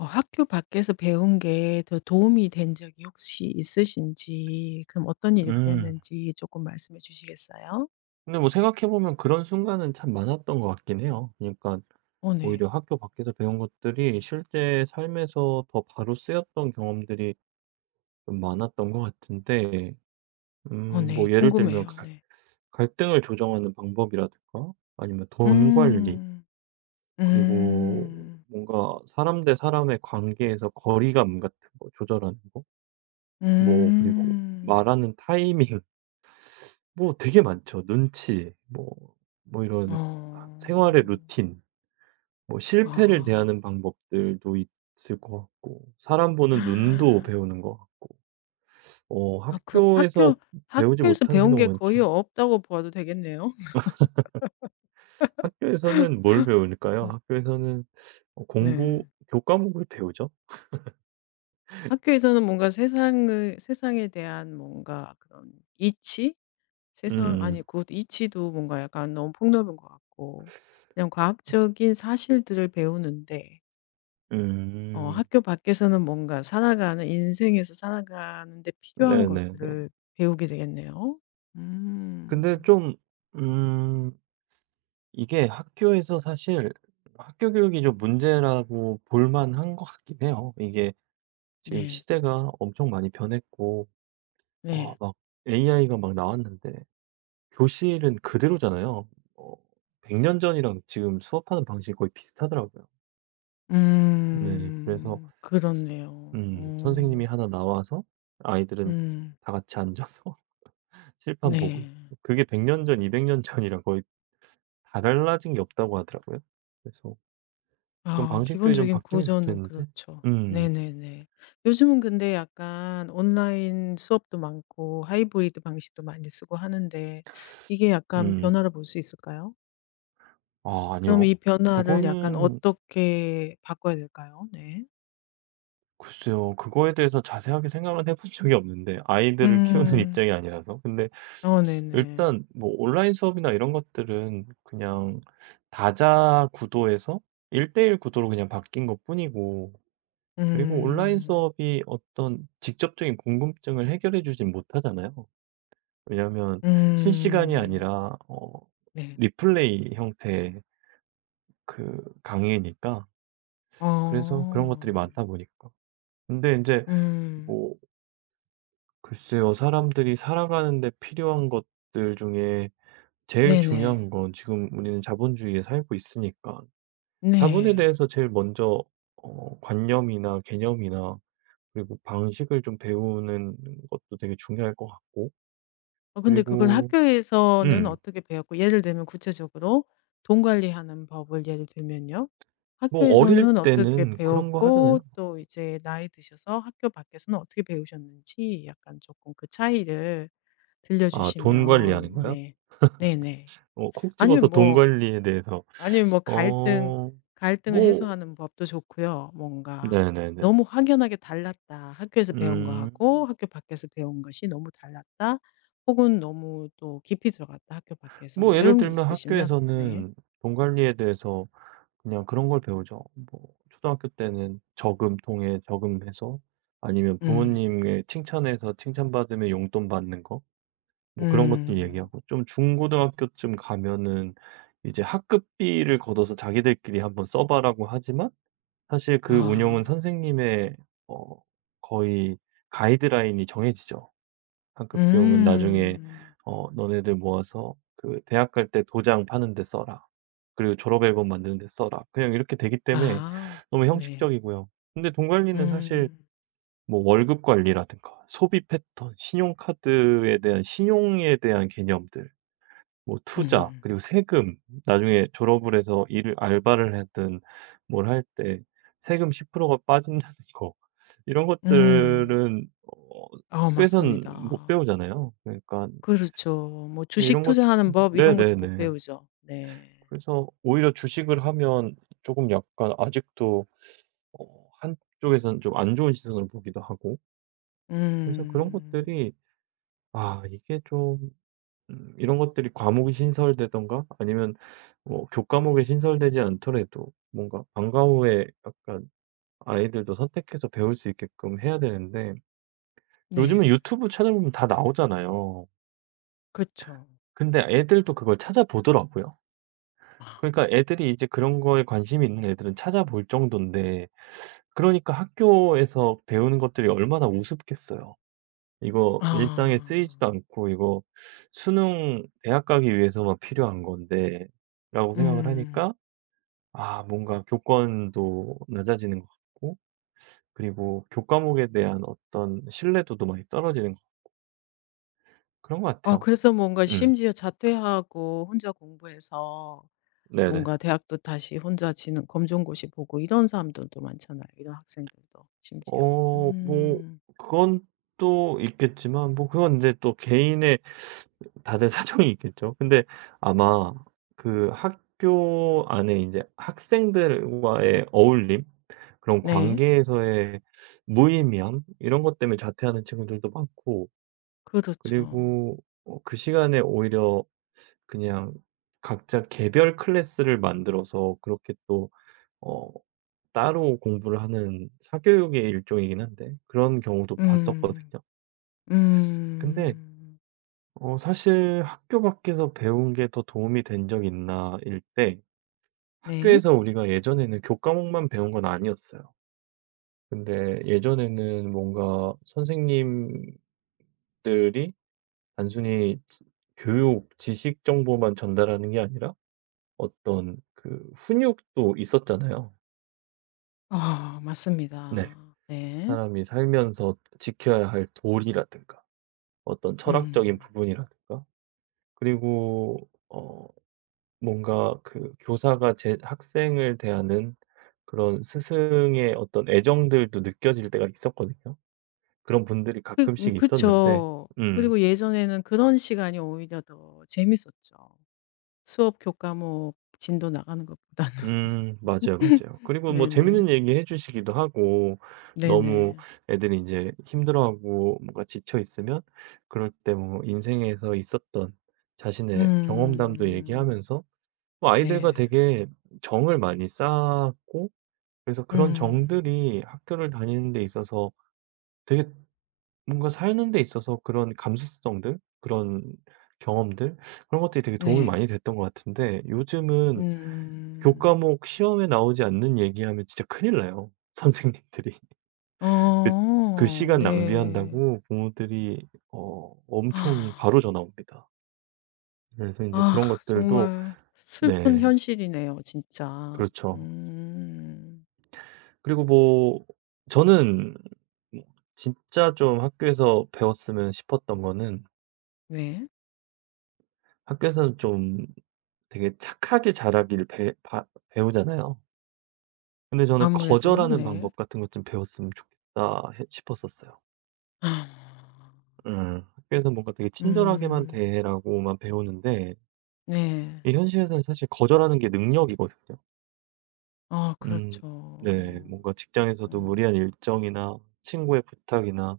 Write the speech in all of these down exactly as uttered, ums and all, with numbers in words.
어 학교 밖에서 배운 게 더 도움이 된 적이 혹시 있으신지 그럼 어떤 일이 음. 그랬는지 조금 말씀해 주시겠어요? 근데 뭐 생각해 보면 그런 순간은 참 많았던 것 같긴 해요. 그러니까 어 네. 오히려 학교 밖에서 배운 것들이 실제 삶에서 더 바로 쓰였던 경험들이 좀 많았던 것 같은데 음 어 네. 뭐 예를 들면 궁금해요. 갈 네. 갈등을 조정하는 방법이라든가 아니면 돈 관리, 음. 그리고 음. 뭔가 사람 대 사람의 관계에서 거리감 같은 거 조절하는 거, 뭐 그리고 음. 말하는 타이밍, 뭐 되게 많죠. 눈치 뭐 뭐 이런 생활의 어. 루틴, 뭐 실패를 아. 대하는 방법들도 있을 것 같고, 사람 보는 눈도 배우는 것 같고 어 아 그럼 학교 학교에서 배우지 학교에서 못하는 게 배운 너무 게 거의 많죠. 없다고 봐도 되겠네요. 학교에서는 뭘 배울까요? 네. 학교에서는 어 네. 공부 교과목을 배우죠. 학교에서는 뭔가 세상을 세상에 대한 뭔가 그런 이치? 세상 음. 아니 그 이치도 뭔가 약간 너무 폭넓은 것 같고 그냥 과학적인 사실들을 배우는데 어 음. 학교 밖에서는 뭔가 살아가는 인생에서 살아가는 데 필요한 네네네. 것들을 배우게 되겠네요. 근데 음. 좀음 이게 학교에서 사실 학교 교육이 좀 문제라고 볼 만한 것 같긴 해요. 이게 지금 네. 시대가 엄청 많이 변했고, 와, 네. 막 에이아이가 막 나왔는데 교실은 그대로잖아요. 어 백 년 전이랑 지금 수업하는 방식이 거의 비슷하더라고요. 네. 그래서 음. 그렇네요. 음 어. 선생님이 하나 나와서 아이들은 음. 다 같이 앉아서 칠판 보고 네. 있고, 그게 백 년 전, 이백 년 전이랑 거의 다 달라진 게 없다고 하더라고요. 그래서 그런 아 방식들이 좀 기본적인 바뀌면 구조는 좋겠는데. 그렇죠. 음. 네네네. 요즘은 근데 약간 온라인 수업도 많고 하이브리드 방식도 많이 쓰고 하는데 이게 약간 변화를 음. 볼 수 있을까요? 아 그럼 아니요. 이 변화를 약간 그거는 어떻게 바꿔야 될까요? 네. 글쎄요. 그거에 대해서 자세하게 생각은 해본 적이 없는데, 네. 아이들을 키우는 음. 입장이 아니라서. 근데 어 네네. 일단 뭐 온라인 수업이나 이런 것들은 그냥 다자 구도에서 일 대일 구도로 그냥 바뀐 것뿐이고, 그리고 온라인 음. 수업이 어떤 직접적인 궁금증을 해결해 주진 못하잖아요. 왜냐하면 실시간이 음. 아니라 어 네. 리플레이 형태의 그 강의니까. 그래서 어. 그런 것들이 많다 보니까. 근데 인제 음. 뭐 글쎄요. 사람들이 살아가는 데 필요한 것들 중에 제일 네네. 중요한 건, 지금 우리는 자본주의에 살고 있으니까 자본에 네. 대해서 제일 먼저 어 관념이나 개념이나 그리고 방식을 좀 배우는 것도 되게 중요할 것 같고, 어 근데 그걸 그리고 학교에서는 음 어떻게 배웠고 예를 들면 구체적으로 돈 관리하는 법을 예를 들면요. 뭐 어릴 학교에서는 어떻게 때는 그런 거 배웠고 하잖아요. 또 이제 나이 드셔서 학교 밖에서는 어떻게 배우셨는지 약간 조금 그 차이를 들려 아 돈 주시면 관리하는 거요? 네. 네네. 어 콕 집어서 아니면 돈 뭐 관리에 대해서. 아니면 뭐 갈등 어. 갈등을 뭐 해소하는 법도 좋고요. 뭔가 네네네. 너무 확연하게 달랐다. 학교에서 배운 음. 거하고 학교 밖에서 배운 것이 너무 달랐다. 혹은 너무 또 깊이 들어갔다. 학교 밖에서 뭐 뭐 예를 이런 게 들면 있으시면 네. 학교에서는 돈 관리에 대해서 그냥 그런 걸 배우죠. 뭐 초등학교 때는 저금통에 저금해서, 아니면 음. 부모님의 칭찬해서 칭찬받으면 용돈 받는 거, 뭐 그런 것들 음. 얘기하고, 좀 중고등학교쯤 가면은 이제 학급비를 걷어서 자기들끼리 한번 써 봐라고 하지만 사실 그 운용은 아. 선생님의 어 거의 가이드라인이 정해지죠. 학급 비용은 나중에 음. 어 너네들 모아서 그 대학 갈 때 도장 파는 데 써라, 그리고 졸업 앨범 만드는 데 써라. 그냥 이렇게 되기 때문에 아. 너무 네. 형식적이고요. 근데 돈 관리는 사실 음. 뭐 월급 관리라든가 소비 패턴, 신용카드에 대한, 신용에 대한 개념들, 뭐 투자, 음. 그리고 세금, 나중에 졸업을 해서 일을, 알바를 하든 뭘 할 때 세금 십 퍼센트가 빠진다는 거, 이런 음. 것들은 어 아 학교에선 못 맞습니다. 배우잖아요. 그러니까 그렇죠. 뭐 근데 주식 이런 것. 투자하는 법 이런 것도 못 네네네. 배우죠. 네. 그래서 오히려 주식을 하면 조금 약간 아직도 어 한쪽에선 좀 안 좋은 시선을 보기도 하고, 그래서 그런 음. 것들이, 아 이게 좀 음 이런 것들이 과목이 신설되던가, 아니면 뭐 교과목에 신설되지 않더라도 뭔가 방과 후에 약간 아이들도 선택해서 배울 수 있게끔 해야 되는데, 요즘은 네. 유튜브 찾아보면 다 나오잖아요. 그쵸. 근데 애들도 그걸 찾아보더라고요. 그러니까 애들이 이제 그런 거에 관심이 있는 애들은 찾아볼 정도인데, 그러니까 학교에서 배우는 것들이 얼마나 우습겠어요. 이거 일상에 아. 쓰이지도 않고, 이거 '수능 대학 가기 위해서만 필요한 건데.'라고 생각을 음. 하니까, 아 뭔가 교권도 낮아지는 것 같고, 그리고 교과목에 대한 어떤 신뢰도도 많이 떨어지는 것, 그런 것 아 같아요. 그래서 뭔가 음. 심지어 자퇴하고 혼자 공부해서 네네. 뭔가 대학도 다시 혼자 지는 검정고시 보고 이런 사람들도 많잖아요, 이런 학생들도 심지어. 어 뭐 음. 그건 또 있겠지만, 뭐 그건 이제 또 개인의, 다들 사정이 있겠죠. 근데 아마 그 학교 안에 이제 학생들과의 어울림, 그런 네. 관계에서의 무의미함, 이런 것 때문에 자퇴하는 친구들도 많고, 그렇죠. 그리고 어 그 시간에 오히려 그냥 각자 개별 클래스를 만들어서 그렇게 또 어 따로 공부를 하는, 사교육의 일종이긴 한데 그런 경우도 음. 봤었거든요. 근데 음. 어 사실 '학교 밖에서 배운 게 더 도움이 된 적 있나.' 일때 네. 학교에서 우리가 예전에는 교과목만 배운 건 아니었어요. 근데 예전에는 뭔가 선생님들이 단순히 지- 교육 지식 정보만 전달하는 게 아니라 어떤 그 훈육도 있었잖아요. 아 맞습니다. 네. 네. 사람이 살면서 지켜야 할 도리라든가, 어떤 철학적인 음. 부분이라든가, 그리고 어 뭔가 그 교사가 제 학생을 대하는 그런 스승의 어떤 애정들도 느껴질 때가 있었거든요. 그런 분들이 그 음 가끔씩 있었는데. 그쵸. 음. 그리고 예전에는 그런 시간이 오히려 더 재밌었죠. 수업 교과목 진도 나가는 것보다는. 음 맞아요, 맞아요. 그리고 뭐 네네. 재밌는 얘기 해 주시기도 하고, 너무 네네. 애들이 이제 힘들어하고 뭔가 지쳐 있으면 그럴 때 뭐 인생에서 있었던 자신의 경험담도 음. 얘기하면서 뭐 네. 아이들과 되게 정을 많이 쌓았고, 그래서 그런 음. 정들이 학교를 다니는 데 있어서 되게, 뭔가 사는 데 있어서 그런 감수성들, 그런 경험들, 그런 것들이 되게 도움이 네. 많이 됐던 것 같은데, 요즘은 음. 교과목 시험에 나오지 않는 얘기하면 진짜 큰일 나요, 선생님들이. 그 그 어 시간 네. 낭비한다고 부모들이 어 엄청 바로 아 전화 옵니다. 그래서 이제 아, 그런 것들도. 정말 슬픈 네. 현실이네요 진짜. 그렇죠. 음. 그리고 뭐 저는, 뭐 진짜 좀 학교에서 배웠으면 싶었던 거는, 네. 학교에서는 좀 되게 착하게 자라기를 배 바 배우잖아요. 근데 저는 아무래도 '거절하는 네. 방법 같은 것 좀 배웠으면 좋겠다.' 해 싶었었어요. 아, 음. 학교에서 뭔가 되게 친절하게만 음. 대라고만 배우는데 네. 이 현실에서는 사실 거절하는 게 능력이거든요. 아 음. 네. 그렇죠. 뭔가 직장에서도 음. 무리한 일정이나 친구의 부탁이나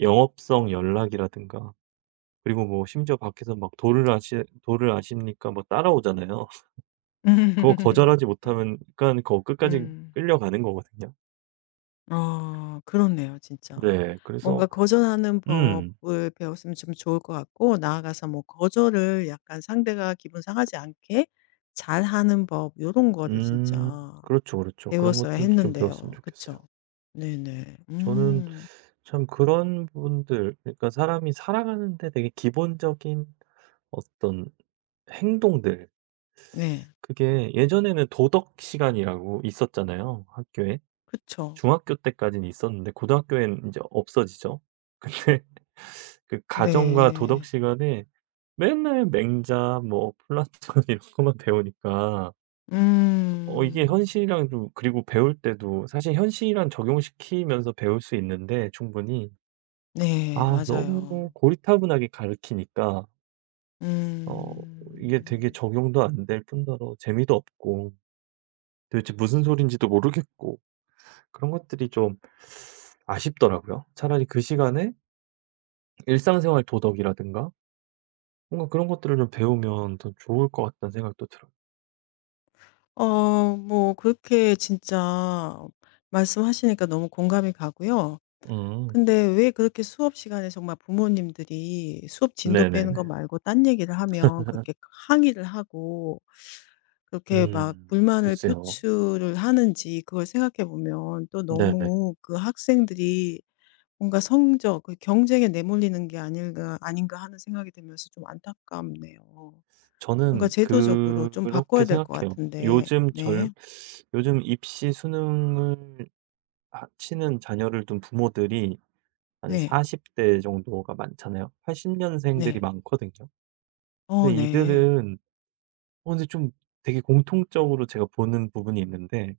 영업성 연락이라든가, 그리고 뭐 심지어 밖에서 막 "도를 아시 돌을 아십니까?" 뭐 따라오잖아요. 그거 거절하지 못하면 그러그거 끝까지 음. 끌려가는 거거든요. 아 그렇네요 진짜. 네. 뭔가 그래서. 거절하는 음. 법을 배웠으면 좀 좋을 것 같고 나아가서 뭐 거절을 약간 상대가 기분 상하지 않게 잘하는 법 요런 거를 음. 진짜 그렇죠, 그렇죠. 그런 배웠어야 것들도 좀 배웠으면 했는데요. 그쵸? 좋겠어요. 네네. 저는 음. 참 그런 분들, 그러니까 사람이 살아가는데 되게 기본적인 어떤 행동들, 네. 그게 예전에는 도덕 시간이라고 있었잖아요, 학교에. 그쵸. 중학교 때까지는 있었는데 고등학교엔 이제 없어지죠. 근데 그 가정과 도덕 네. 시간에 맨날 맹자, 뭐 플라톤 이런 것만 배우니까 어 이게 음. 현실이랑 좀, 그리고 배울 때도 사실 현실이랑 적용시키면서 배울 수 있는데 충분히, 네. 아 너무 맞아요. 고리타분하게 가르치니까 어 이게 되게 음. 적용도 안 될 뿐더러 재미도 없고, 도대체 무슨 소린지도 모르겠고, 그런 것들이 좀 아쉽더라고요. 차라리 그 시간에 일상생활 도덕이라든가 뭔가 그런 것들을 좀 배우면 더 좋을 것 같다는 생각도 들어요. 어 뭐 그렇게 진짜 말씀하시니까 너무 공감이 가고요. 음. 근데 왜 그렇게 수업 시간에 정말 부모님들이 수업 진도 빼는 거 네네네. 말고 딴 얘기를 하면 그렇게 항의를 하고 그렇게 막 음. 불만을 글쎄요. 표출을 하는지 그걸 생각해 보면 또 네네. 너무 그 학생들이 뭔가 성적 그 경쟁에 내몰리는 게 아닐까 아닌가 하는 생각이 들면서 좀 안타깝네요. 뭔가 저는 제도적으로 좀 바꿔야 그렇게 될 것 생각해요. 같은데. 요즘 절 네. 요즘 입시 수능을 하 치는 자녀를 둔 부모들이 한 네. 사십 대 정도가 많잖아요. 팔십 년생들이 네. 많거든요. 어 근데 네. 이들은, 어 근데 좀 되게 공통적으로 제가 보는 부분이 있는데,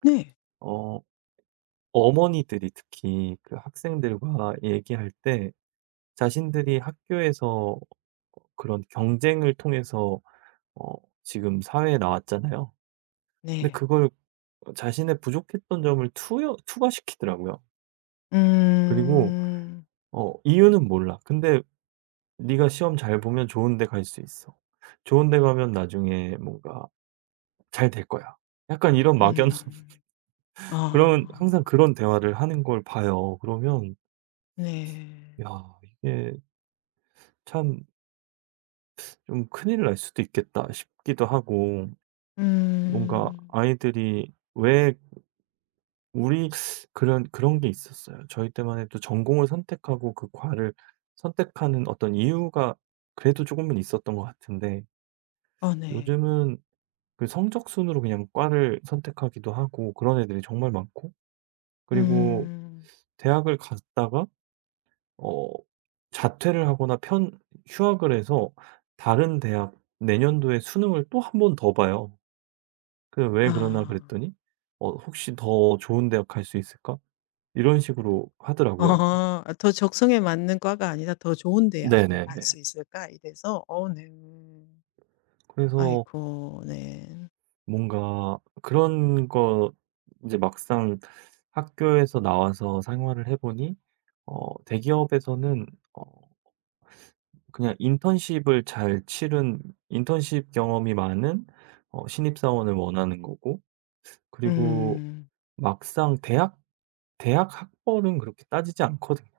네. 어 어머니들이 특히 그 학생들과 얘기할 때 자신들이 학교에서 어 그런 경쟁을 통해서 어 지금 사회에 나왔잖아요. 근데 네. 그걸 어 자신의 부족했던 점을 투여 투과시키더라고요. 그리고 음. 어 이유는 몰라. 근데 네가 시험 잘 보면 좋은 데 갈 수 있어. 좋은 데 가면 나중에 뭔가 잘 될 거야. 약간 이런 막연한, 음. 그런, 항상 아. 그런 대화를 하는 걸 봐요. 그러면 네. '야 이게 참 좀 큰일 날 수도 있겠다.' 싶기도 하고, 뭔가 음. 아이들이 왜 우리 그런 그런 게 있었어요. 저희 때만 해도 전공을 선택하고 그 과를 선택하는 어떤 이유가 그래도 조금은 있었던 것 같은데, 어 네. 요즘은 그 성적 순으로 그냥 과를 선택하기도 하고 그런 애들이 정말 많고, 그리고 음. 대학을 갔다가 어 자퇴를 하거나 편 휴학을 해서 다른 대학 내년도에 수능을 또 한 번 더 봐요. 그 왜 그러나 아. 그랬더니 어 "혹시 더 좋은 대학 갈 수 있을까?" 이런 식으로 하더라고요. 아. '더 적성에 맞는 과가 아니라 더 좋은 대학을 갈 네네네. 수 있을까?' 이래서 어 네. 그래서 아이코 네. 뭔가 그런 거, 이제 막상 학교에서 나와서 생활을 해 보니 어 대기업에서는 어 그냥 인턴십을 잘 치른, 인턴십 경험이 많은 어 신입사원을 원하는 거고, 그리고 음. 막상 대학 대학 학벌은 그렇게 따지지 않거든요.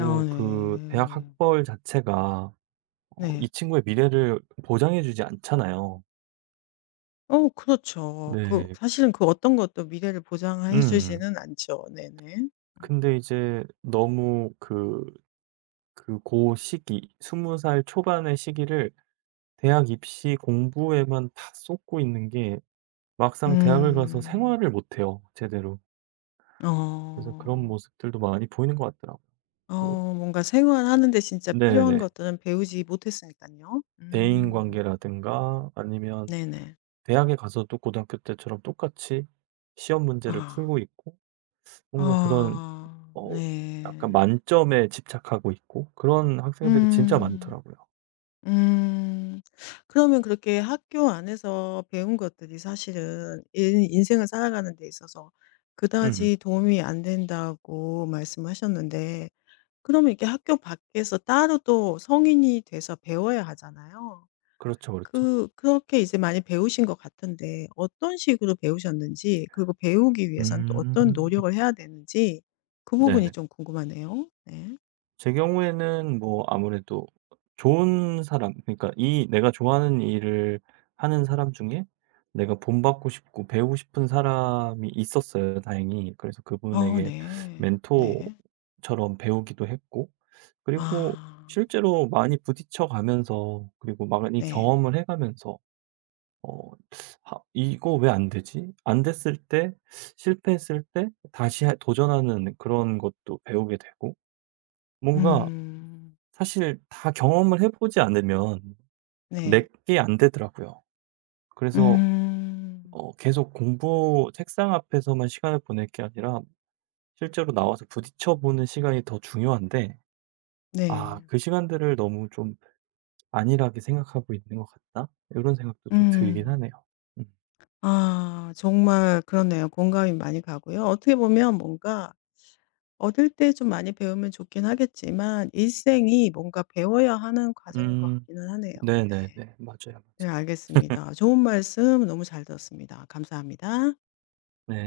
아 그 대학 네. 학벌 자체가 어 이 네. 친구의 미래를 보장해 주지 않잖아요. 어 그렇죠. 그 네. 사실은 그 어떤 것도 미래를 보장해 음. 주지는 않죠. 네네. 음. 근데 이제 너무 그 그 고 시기, 스무살 초반의 시기를 대학 입시 공부에만 다 쏟고 있는 게, 막상 대학을 가서 음. 생활을 못 해요, 제대로. 그래서 그런 어. 모습들도 많이 보이는 것 같더라고요. 그 어 뭔가 생활하는 데 진짜 필요한 네네. 것들은 배우지 못했으니깐요. 대인 음. 관계라든가, 아니면 네네. 대학에 가서도 고등학교 때처럼 똑같이 시험 문제를 아. 풀고 있고, 뭔가 그런 아 어 약간 네. 만점에 집착하고 있고, 그런 학생들이 진짜 음. 많더라고요. 음. 그러면 그렇게 학교 안에서 배운 것들이 사실은 인 인생을 살아가는 데 있어서 음. 그다지 도움이 안 된다고 말씀하셨는데 그러면 이렇게 학교 밖에서 따로 또 성인이 돼서 배워야 하잖아요. 그렇죠, 그렇죠. 그 그렇게 이제 많이 배우신 것 같은데 어떤 식으로 배우셨는지 그리고 배우기 위해서는 또 어떤 음. 노력을 해야 되는지 그 부분이 네네. 좀 궁금하네요. 네. 제 경우에는 뭐 아무래도 좋은 사람, 그러니까 이 내가 좋아하는 일을 하는 사람 중에 내가 본받고 싶고 배우고 싶은 사람이 있었어요 다행히. 그래서 어 그분에게 네. 네. 멘토처럼 배우기도 했고, 그리고 아. 실제로 많이 부딪혀 가면서, 그리고 많이 네. 경험을 해 가면서 어 하 '이거 왜 안 되지?' 안 됐을 때, 실패했을 때 다시 하 도전하는 그런 것도 배우게 되고, 뭔가 음. 사실 다 경험을 해 보지 않으면 네. 내게 안 되더라고요. 그래서 음. 어 계속 공부 책상 앞에서만 시간을 보낼 게 아니라 실제로 나와서 부딪혀 보는 시간이 더 중요한데 '아 네. 그 시간들을 너무 좀 안일하게 생각하고 있는 것 같다.' 이런 생각도 좀 들긴 음. 하네요. 음. 아 정말 그렇네요. 공감이 많이 가고요. 어떻게 보면 뭔가 어릴 때 좀 많이 배우면 좋긴 하겠지만 일생이 뭔가 배워야 하는 과정인 것 음. 같기는 하네요. 네네네. 네. 맞아요, 네 맞아요. 알겠습니다. 좋은 말씀 너무 잘 들었습니다. 감사합니다. 네.